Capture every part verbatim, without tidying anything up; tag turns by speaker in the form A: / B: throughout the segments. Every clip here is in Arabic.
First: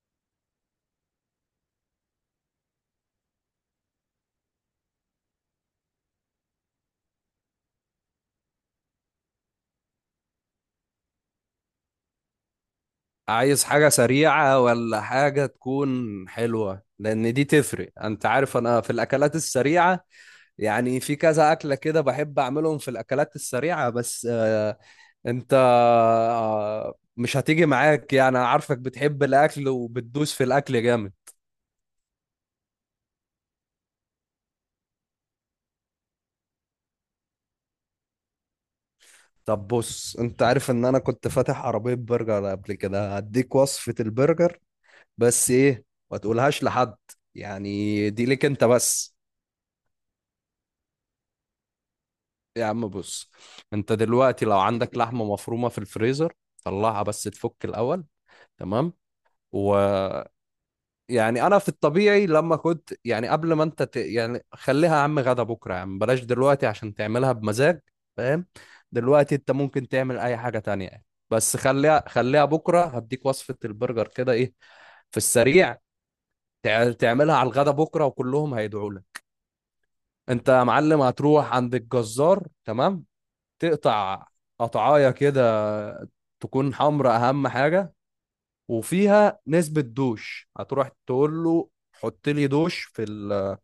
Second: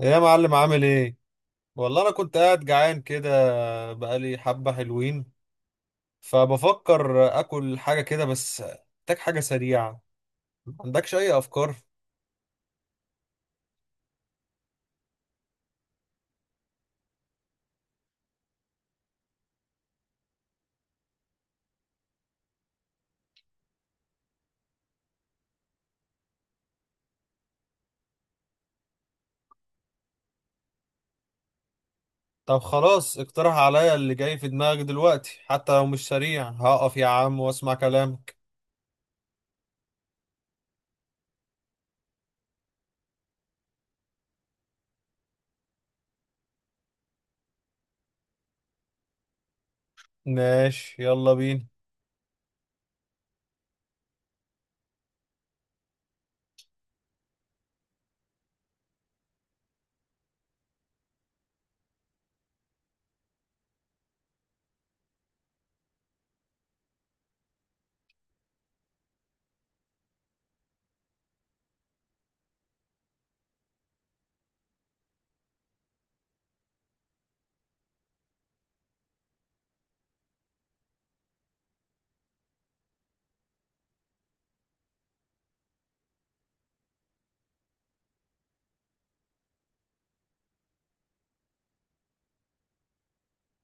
A: يا معلم عامل ايه؟ والله انا كنت قاعد جعان كده، بقالي حبة حلوين، فبفكر اكل حاجة كده، بس محتاج حاجة سريعة. ما عندكش اي افكار؟
B: عايز حاجة سريعة ولا حاجة تكون حلوة، لأن دي تفرق. أنت عارف أنا في الأكلات السريعة يعني في كذا أكلة كده بحب أعملهم في الأكلات السريعة. بس آه، أنت آه، مش هتيجي معاك يعني، أنا عارفك بتحب الأكل وبتدوس في الأكل جامد.
A: طب خلاص اقترح عليا اللي جاي في دماغك دلوقتي، حتى لو مش سريع هقف يا عم واسمع كلامك.
B: طب بص، أنت عارف إن أنا كنت فاتح عربية برجر قبل كده، هديك وصفة البرجر. بس إيه، ما تقولهاش لحد، يعني دي ليك أنت بس.
A: ماشي يلا بينا.
B: يا عم بص، انت دلوقتي لو عندك لحمة مفرومة في الفريزر طلعها، بس تفك الأول. تمام. و يعني انا في الطبيعي لما كنت يعني قبل ما انت ت... يعني خليها يا عم غدا بكرة، يا عم بلاش دلوقتي، عشان تعملها بمزاج. فاهم؟ دلوقتي انت ممكن تعمل اي حاجة تانية يعني. بس خليها خليها بكرة، هديك وصفة البرجر كده، ايه في السريع. تع- تعملها على الغدا بكرة وكلهم هيدعوا لك. انت يا معلم هتروح عند الجزار، تمام؟ تقطع قطعايه كده، تكون حمرا اهم حاجه، وفيها نسبه دوش. هتروح تقول له حط لي دوش في ال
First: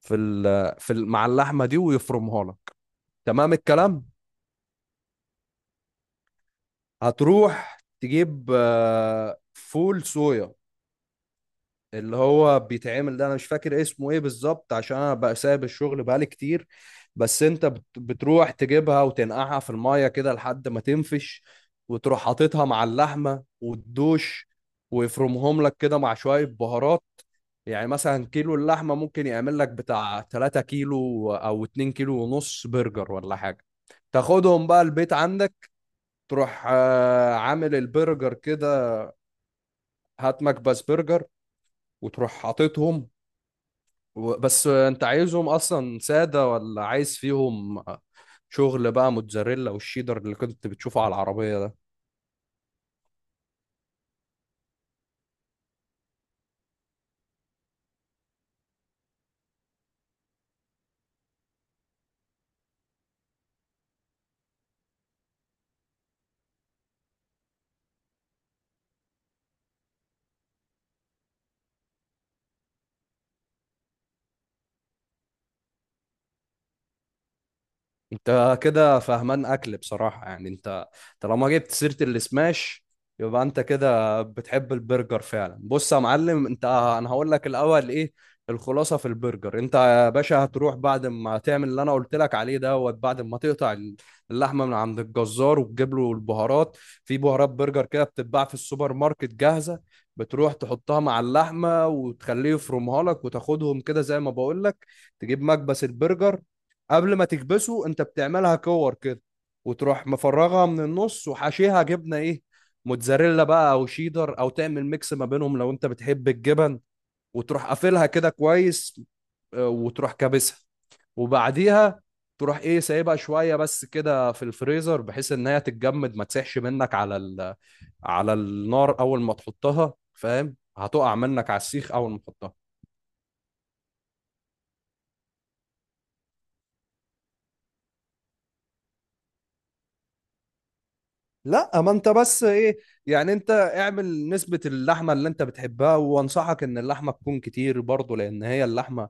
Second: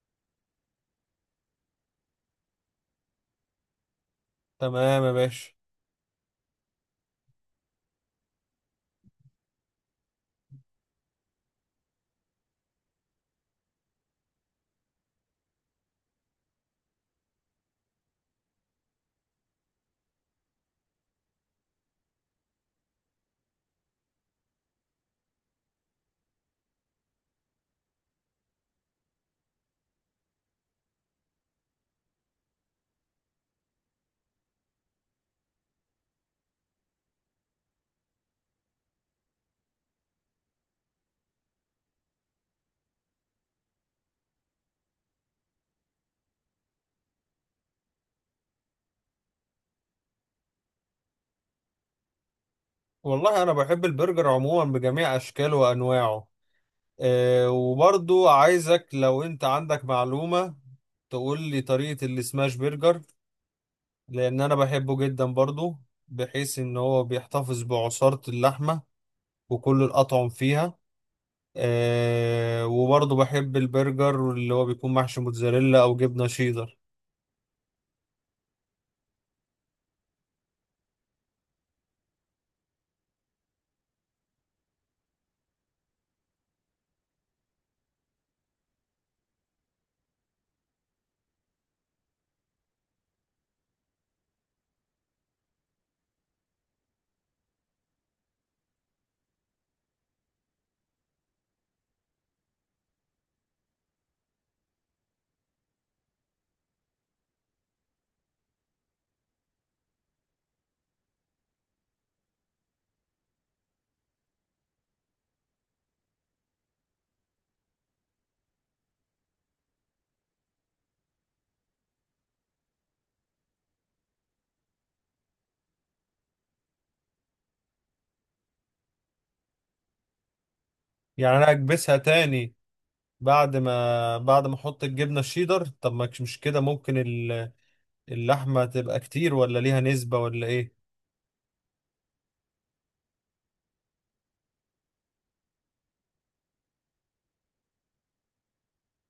B: في ال في ال مع اللحمه دي ويفرمها لك. تمام الكلام.
A: تمام يا باشا.
B: هتروح تجيب آه، فول صويا، اللي هو بيتعمل ده انا مش فاكر اسمه ايه بالظبط عشان انا بقى سايب الشغل بقالي كتير. بس انت بت- بتروح تجيبها وتنقعها في المية كده لحد ما تنفش، وتروح حاططها مع اللحمة والدوش، ويفرمهم لك كده مع شوية بهارات. يعني مثلا كيلو اللحمة ممكن يعمل لك بتاع تلات كيلو او اتنين كيلو ونص برجر ولا حاجة. تاخدهم بقى البيت عندك، تروح آه، عامل البرجر كده، هات مكبس برجر وتروح حاططهم. و- بس انت عايزهم اصلا ساده ولا عايز فيهم شغل بقى، موتزاريلا والشيدر اللي كنت بتشوفه على العربيه ده؟
A: والله انا بحب البرجر عموما بجميع اشكاله وانواعه. أه، وبرضو عايزك لو انت عندك معلومة تقول لي طريقة السماش برجر، لان انا بحبه جدا برضو، بحيث ان هو بيحتفظ بعصارة اللحمة وكل الاطعم فيها. أه، وبرضو بحب البرجر اللي هو بيكون محشي موتزاريلا او جبنة شيدر.
B: انت كده فهمان اكل بصراحة، يعني انت طالما جبت سيرة السماش يبقى انت كده بتحب البرجر فعلا. بص يا معلم، انت انا هقول لك الاول ايه الخلاصة في البرجر. انت يا باشا هتروح بعد ما تعمل اللي انا قلت لك عليه دوت، بعد ما تقطع اللحمة من عند الجزار وتجيب له البهارات. في بهارات برجر كده بتتباع في السوبر ماركت جاهزة، بتروح تحطها مع اللحمة وتخليه يفرمها لك وتاخدهم كده زي ما بقول لك. تجيب مكبس البرجر. قبل ما تكبسه انت بتعملها كور كده، وتروح مفرغها من النص وحشيها جبنه، ايه، موتزاريلا بقى او شيدر او تعمل ميكس ما بينهم لو انت بتحب الجبن. وتروح قافلها كده كويس، آه، وتروح كابسها. وبعديها تروح ايه، سايبها شويه بس كده في الفريزر بحيث ان هي تتجمد ما تسيحش منك على ال... على النار اول ما تحطها. فاهم؟ هتقع
A: يعني
B: منك
A: انا
B: على السيخ
A: اكبسها
B: اول ما تحطها.
A: تاني بعد ما بعد ما احط الجبنة الشيدر؟ طب ما كش- مش كده ممكن ال- اللحمة تبقى كتير، ولا ليها نسبة ولا ايه؟
B: لا، ما انت بس ايه، يعني انت اعمل نسبة اللحمة اللي انت بتحبها، وانصحك ان اللحمة تكون كتير برضو، لان هي اللحمة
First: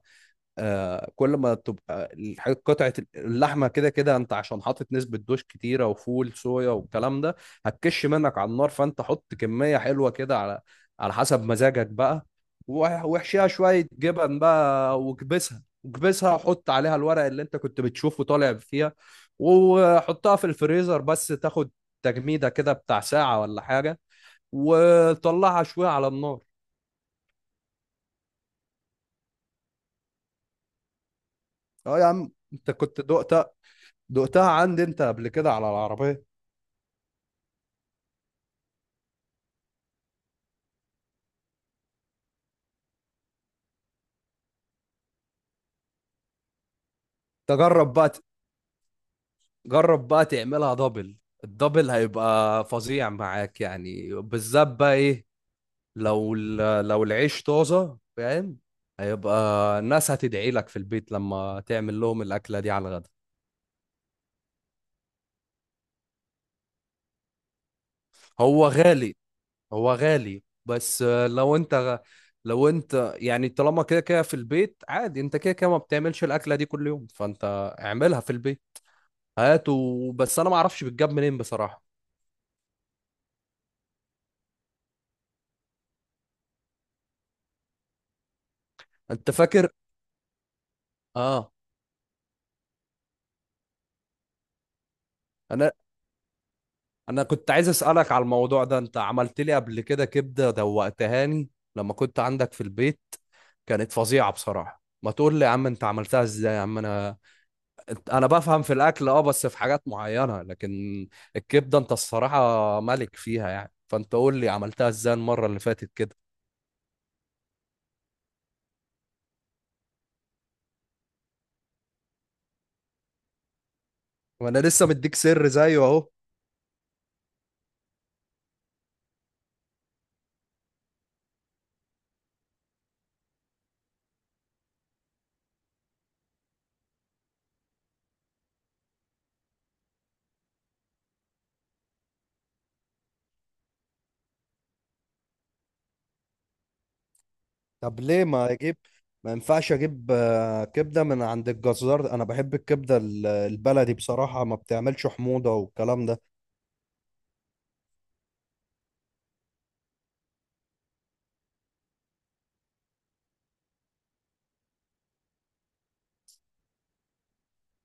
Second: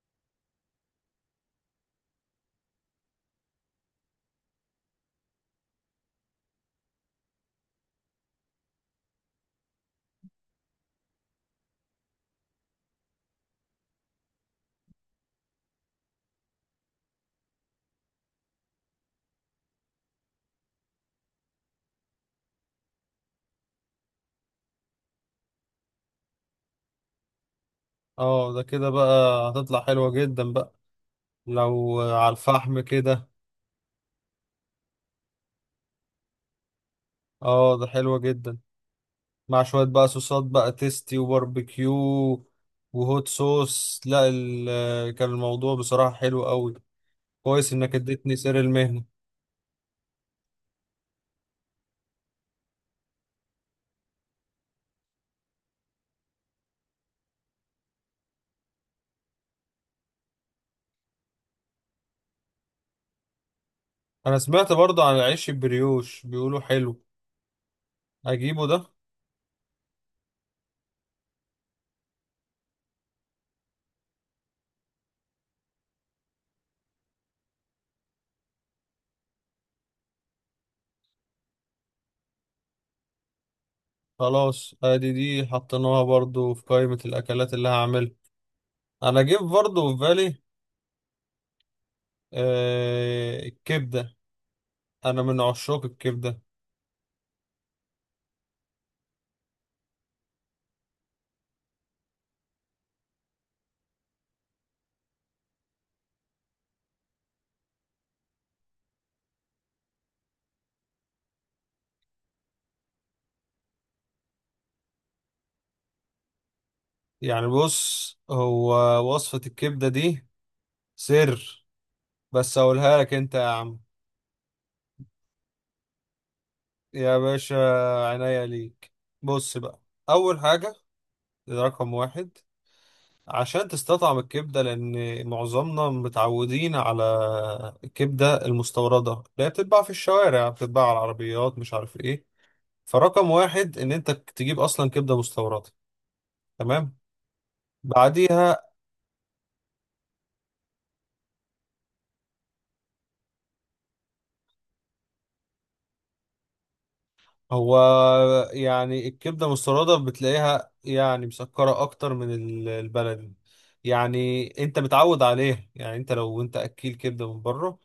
B: آه، كل ما تبقى الح- قطعة اللحمة كده كده، انت عشان حاطط نسبة دوش كتيرة وفول صويا والكلام ده هتكش منك على النار. فانت حط كمية حلوة كده على على حسب مزاجك بقى. وح- واحشيها شوية جبن بقى، واكبسها واكبسها، وحط عليها الورق اللي انت كنت بتشوفه طالع فيها، وحطها في الفريزر بس تاخد تجميدة كده بتاع ساعة ولا حاجة، وطلعها شوية على النار.
A: اه ده كده بقى هتطلع حلوة جدا بقى،
B: اه
A: لو
B: يا
A: على
B: عم، انت
A: الفحم
B: كنت
A: كده.
B: دقتها، دقتها عندي انت قبل كده على العربية.
A: اه ده حلوة جدا مع شوية بقى صوصات بقى، تيستي وباربيكيو وهوت صوص، لا ال- كان الموضوع بصراحة حلو قوي. كويس
B: تجرب
A: انك
B: بقى،
A: اديتني سر المهنة.
B: جرب بقى تعملها دبل. الدبل هيبقى فظيع معاك، يعني بالذات بقى ايه، لو ال- لو العيش طازة. فاهم؟ هيبقى الناس هتدعي لك في البيت لما تعمل لهم الأكلة دي على الغدا.
A: انا سمعت برضه عن العيش البريوش، بيقولوا حلو، اجيبه
B: هو
A: ده؟
B: غالي هو غالي بس آه، لو انت لو انت يعني طالما كده كده في البيت عادي، انت كده كده ما بتعملش الأكلة دي كل يوم، فانت اعملها في البيت. هاته، بس انا ما اعرفش بتجاب منين بصراحة.
A: خلاص ادي دي حطيناها برضه في قائمة الاكلات اللي هعملها. انا
B: انت
A: جيب
B: فاكر؟
A: برضه في بالي.
B: اه.
A: آه، الكبدة، انا من
B: انا
A: عشاق الكبدة.
B: انا كنت عايز اسالك على الموضوع ده، انت عملت لي قبل كده كبده دوقتهاني لما كنت عندك في البيت، كانت فظيعه بصراحه. ما تقول لي يا عم انت عملتها ازاي. يا عم انا انا بفهم في الاكل اه، بس في حاجات معينه، لكن الكبده انت الصراحه ملك فيها يعني. فانت قول لي عملتها ازاي المره اللي فاتت كده.
A: يعني بص، هو وصفة الكبدة دي سر، بس اقولها لك انت يا عم.
B: وانا لسه مديك سر زيه اهو.
A: يا باشا، عناية ليك. بص بقى، أول حاجة، ده رقم واحد عشان تستطعم الكبدة، لأن معظمنا متعودين على الكبدة المستوردة اللي هي بتتباع في الشوارع، بتتباع على العربيات، مش عارف إيه. فرقم واحد إن أنت تجيب أصلا كبدة مستوردة، تمام.
B: طب ليه ما
A: بعديها،
B: اجيب، ما ينفعش اجيب آه، كبده من عند الجزار؟ انا بحب الكبده ال- البلدي بصراحه، ما بتعملش حموضه والكلام ده.
A: هو يعني الكبدة المستوردة بتلاقيها يعني مسكرة أكتر من ال- البلدي، يعني أنت متعود عليها. يعني أنت لو أنت أكيل كبدة من بره،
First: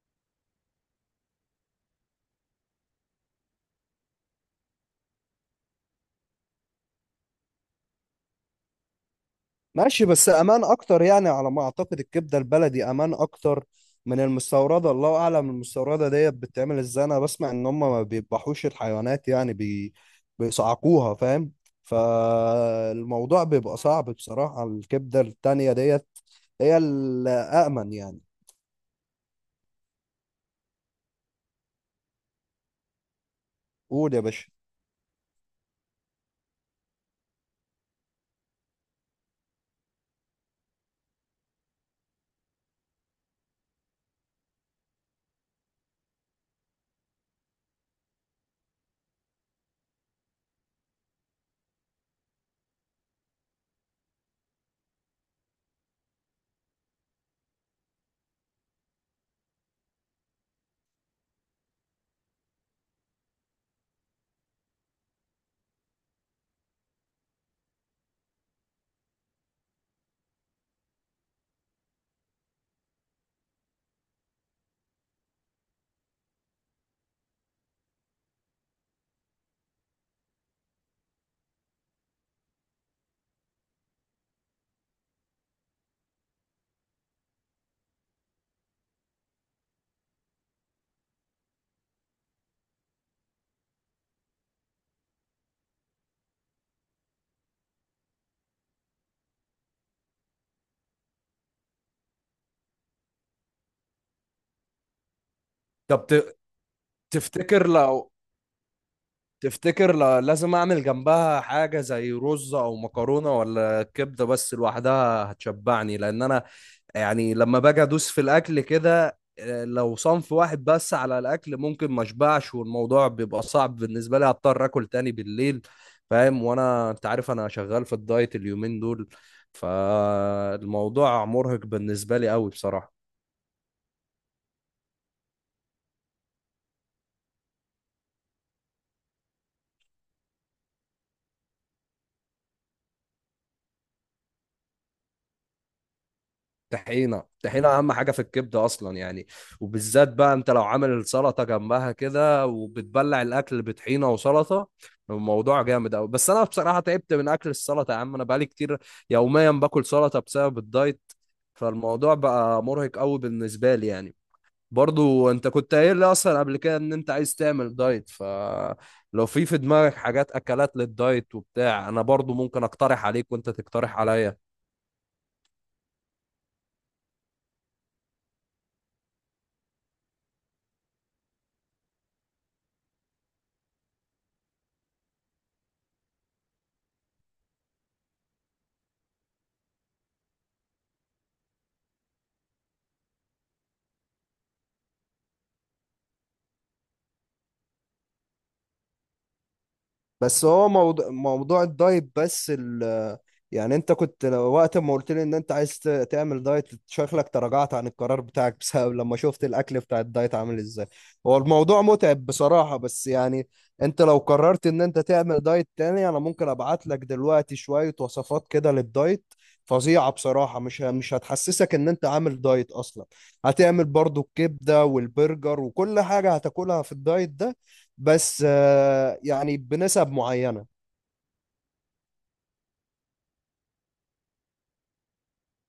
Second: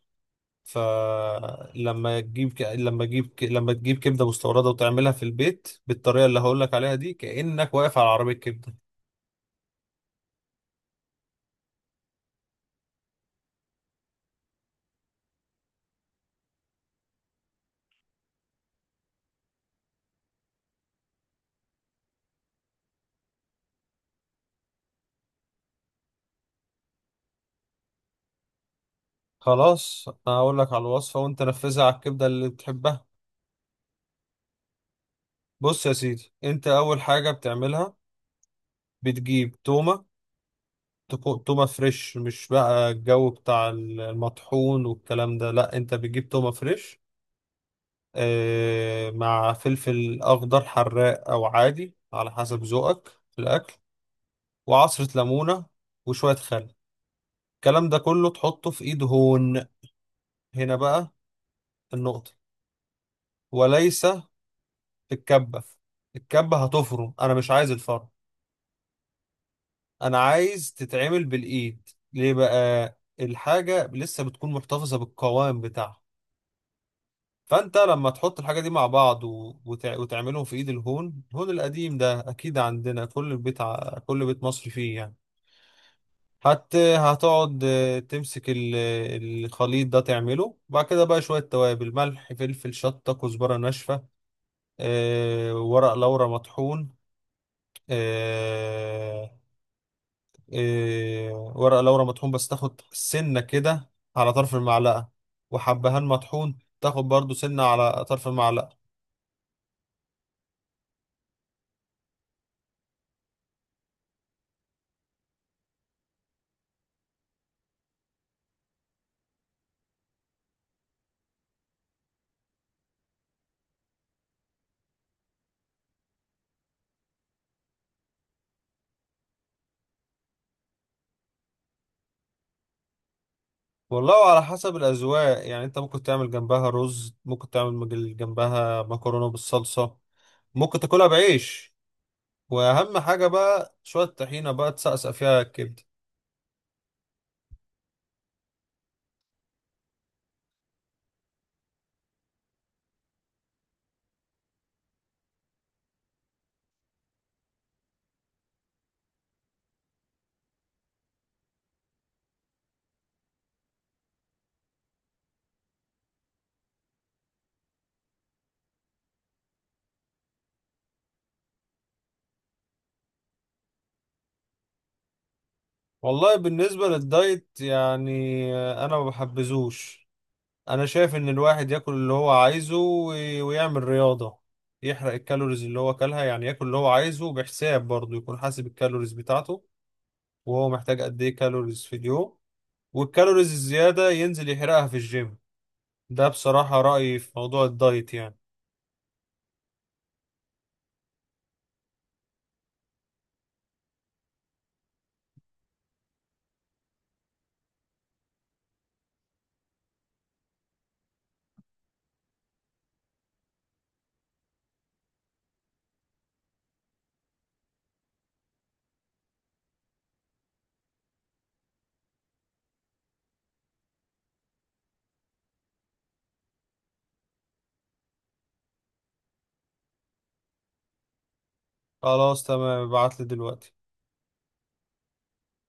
A: فلما تجيب ك... لما تجيب ك... لما تجيب كبده مستورده وتعملها في البيت بالطريقه اللي هقول لك عليها دي، كانك واقف على عربيه كبده.
B: ماشي، بس امان اكتر يعني على ما اعتقد، الكبده البلدي امان اكتر من المستورده. الله اعلم المستورده ديت بتتعمل ازاي، انا بسمع ان هم ما بيذبحوش الحيوانات، يعني بي... بيصعقوها. فاهم؟ فالموضوع بيبقى صعب بصراحه. الكبده التانيه ديت هي الامن يعني.
A: خلاص انا هقول لك على الوصفه وانت نفذها على الكبده اللي بتحبها.
B: قول يا باشا.
A: بص يا سيدي، انت اول حاجه بتعملها بتجيب تومه. تكو- تومه فريش، مش بقى الجو بتاع المطحون والكلام ده، لا انت بتجيب تومه فريش. آه، مع فلفل اخضر حراق او عادي على حسب ذوقك في الاكل، وعصرة ليمونة، وشوية خل. الكلام ده كله تحطه في ايد هون. هنا بقى النقطة، وليس في الكبة. الكبة هتفرم، انا مش عايز الفرم، انا عايز تتعمل بالايد. ليه بقى؟ الحاجة لسه بتكون محتفظة بالقوام بتاعها. فانت لما تحط الحاجة دي مع بعض و... وتع... وتعملهم في ايد الهون، الهون القديم ده اكيد عندنا كل بيت، ع... كل بيت مصري فيه يعني. حتى هتقعد آه، تمسك ال- الخليط ده، تعمله بعد كده بقى شوية توابل، ملح فلفل شطة كزبرة ناشفة، آه، ورق لورا مطحون. آه، آه، ورق لورا مطحون بس تاخد سنة كده على طرف المعلقة، وحبهان
B: طب ت-
A: مطحون تاخد برضو سنة
B: تفتكر
A: على
B: لو
A: طرف المعلقة.
B: تفتكر لو لازم اعمل جنبها حاجة زي رز او مكرونة، ولا كبدة بس لوحدها هتشبعني؟ لان انا يعني لما باجي ادوس في الاكل كده آه، لو صنف واحد بس على الاكل ممكن ما اشبعش، والموضوع بيبقى صعب بالنسبه لي، هضطر اكل تاني بالليل. فاهم؟ وانا انت عارف انا شغال في الدايت اليومين دول، فالموضوع مرهق بالنسبه لي قوي بصراحه.
A: والله على حسب الأذواق، يعني أنت ممكن تعمل جنبها رز، ممكن تعمل جنبها مكرونة بالصلصة، ممكن تاكلها بعيش. واهم حاجه بقى شويه طحينه بقى تسقسق فيها الكبده.
B: طحينه طحينه اهم حاجه في الكبده اصلا يعني. وبالذات بقى انت لو عامل السلطه جنبها كده وبتبلع الاكل بطحينه وسلطه، الموضوع جامد قوي. بس انا بصراحه تعبت من اكل السلطه، يا عم انا بقالي كتير يوميا باكل سلطه بسبب الدايت، فالموضوع بقى مرهق قوي بالنسبه لي يعني. برضو انت كنت قايل لي اصلا قبل كده ان انت عايز تعمل دايت، فلو في في دماغك حاجات اكلات للدايت وبتاع انا برضو ممكن اقترح عليك وانت تقترح عليا.
A: والله بالنسبه للدايت يعني انا ما بحبذوش. انا شايف ان الواحد ياكل اللي هو عايزه، وي- ويعمل رياضه يحرق الكالوريز اللي هو اكلها. يعني ياكل اللي هو عايزه بحساب، برضه يكون حاسب الكالوريز بتاعته وهو محتاج قد ايه كالوريز في اليوم، والكالوريز الزياده ينزل يحرقها في الجيم. ده بصراحه رايي في موضوع الدايت يعني.
B: بس هو موضوع، موضوع الدايت بس ال، يعني انت كنت لو- وقت ما قلت لي ان انت عايز ت- تعمل دايت شكلك تراجعت عن القرار بتاعك بسبب لما شفت الاكل بتاع الدايت عامل ازاي. هو الموضوع متعب بصراحة، بس يعني انت لو قررت ان انت تعمل دايت تاني انا ممكن ابعت لك دلوقتي شوية وصفات كده للدايت فظيعة بصراحة، مش ه- مش هتحسسك ان انت عامل دايت اصلا. هتعمل برضو الكبدة والبرجر وكل حاجة هتاكلها في الدايت ده، بس آه، يعني بنسب معينة.
A: خلاص تمام، ابعتلي دلوقتي.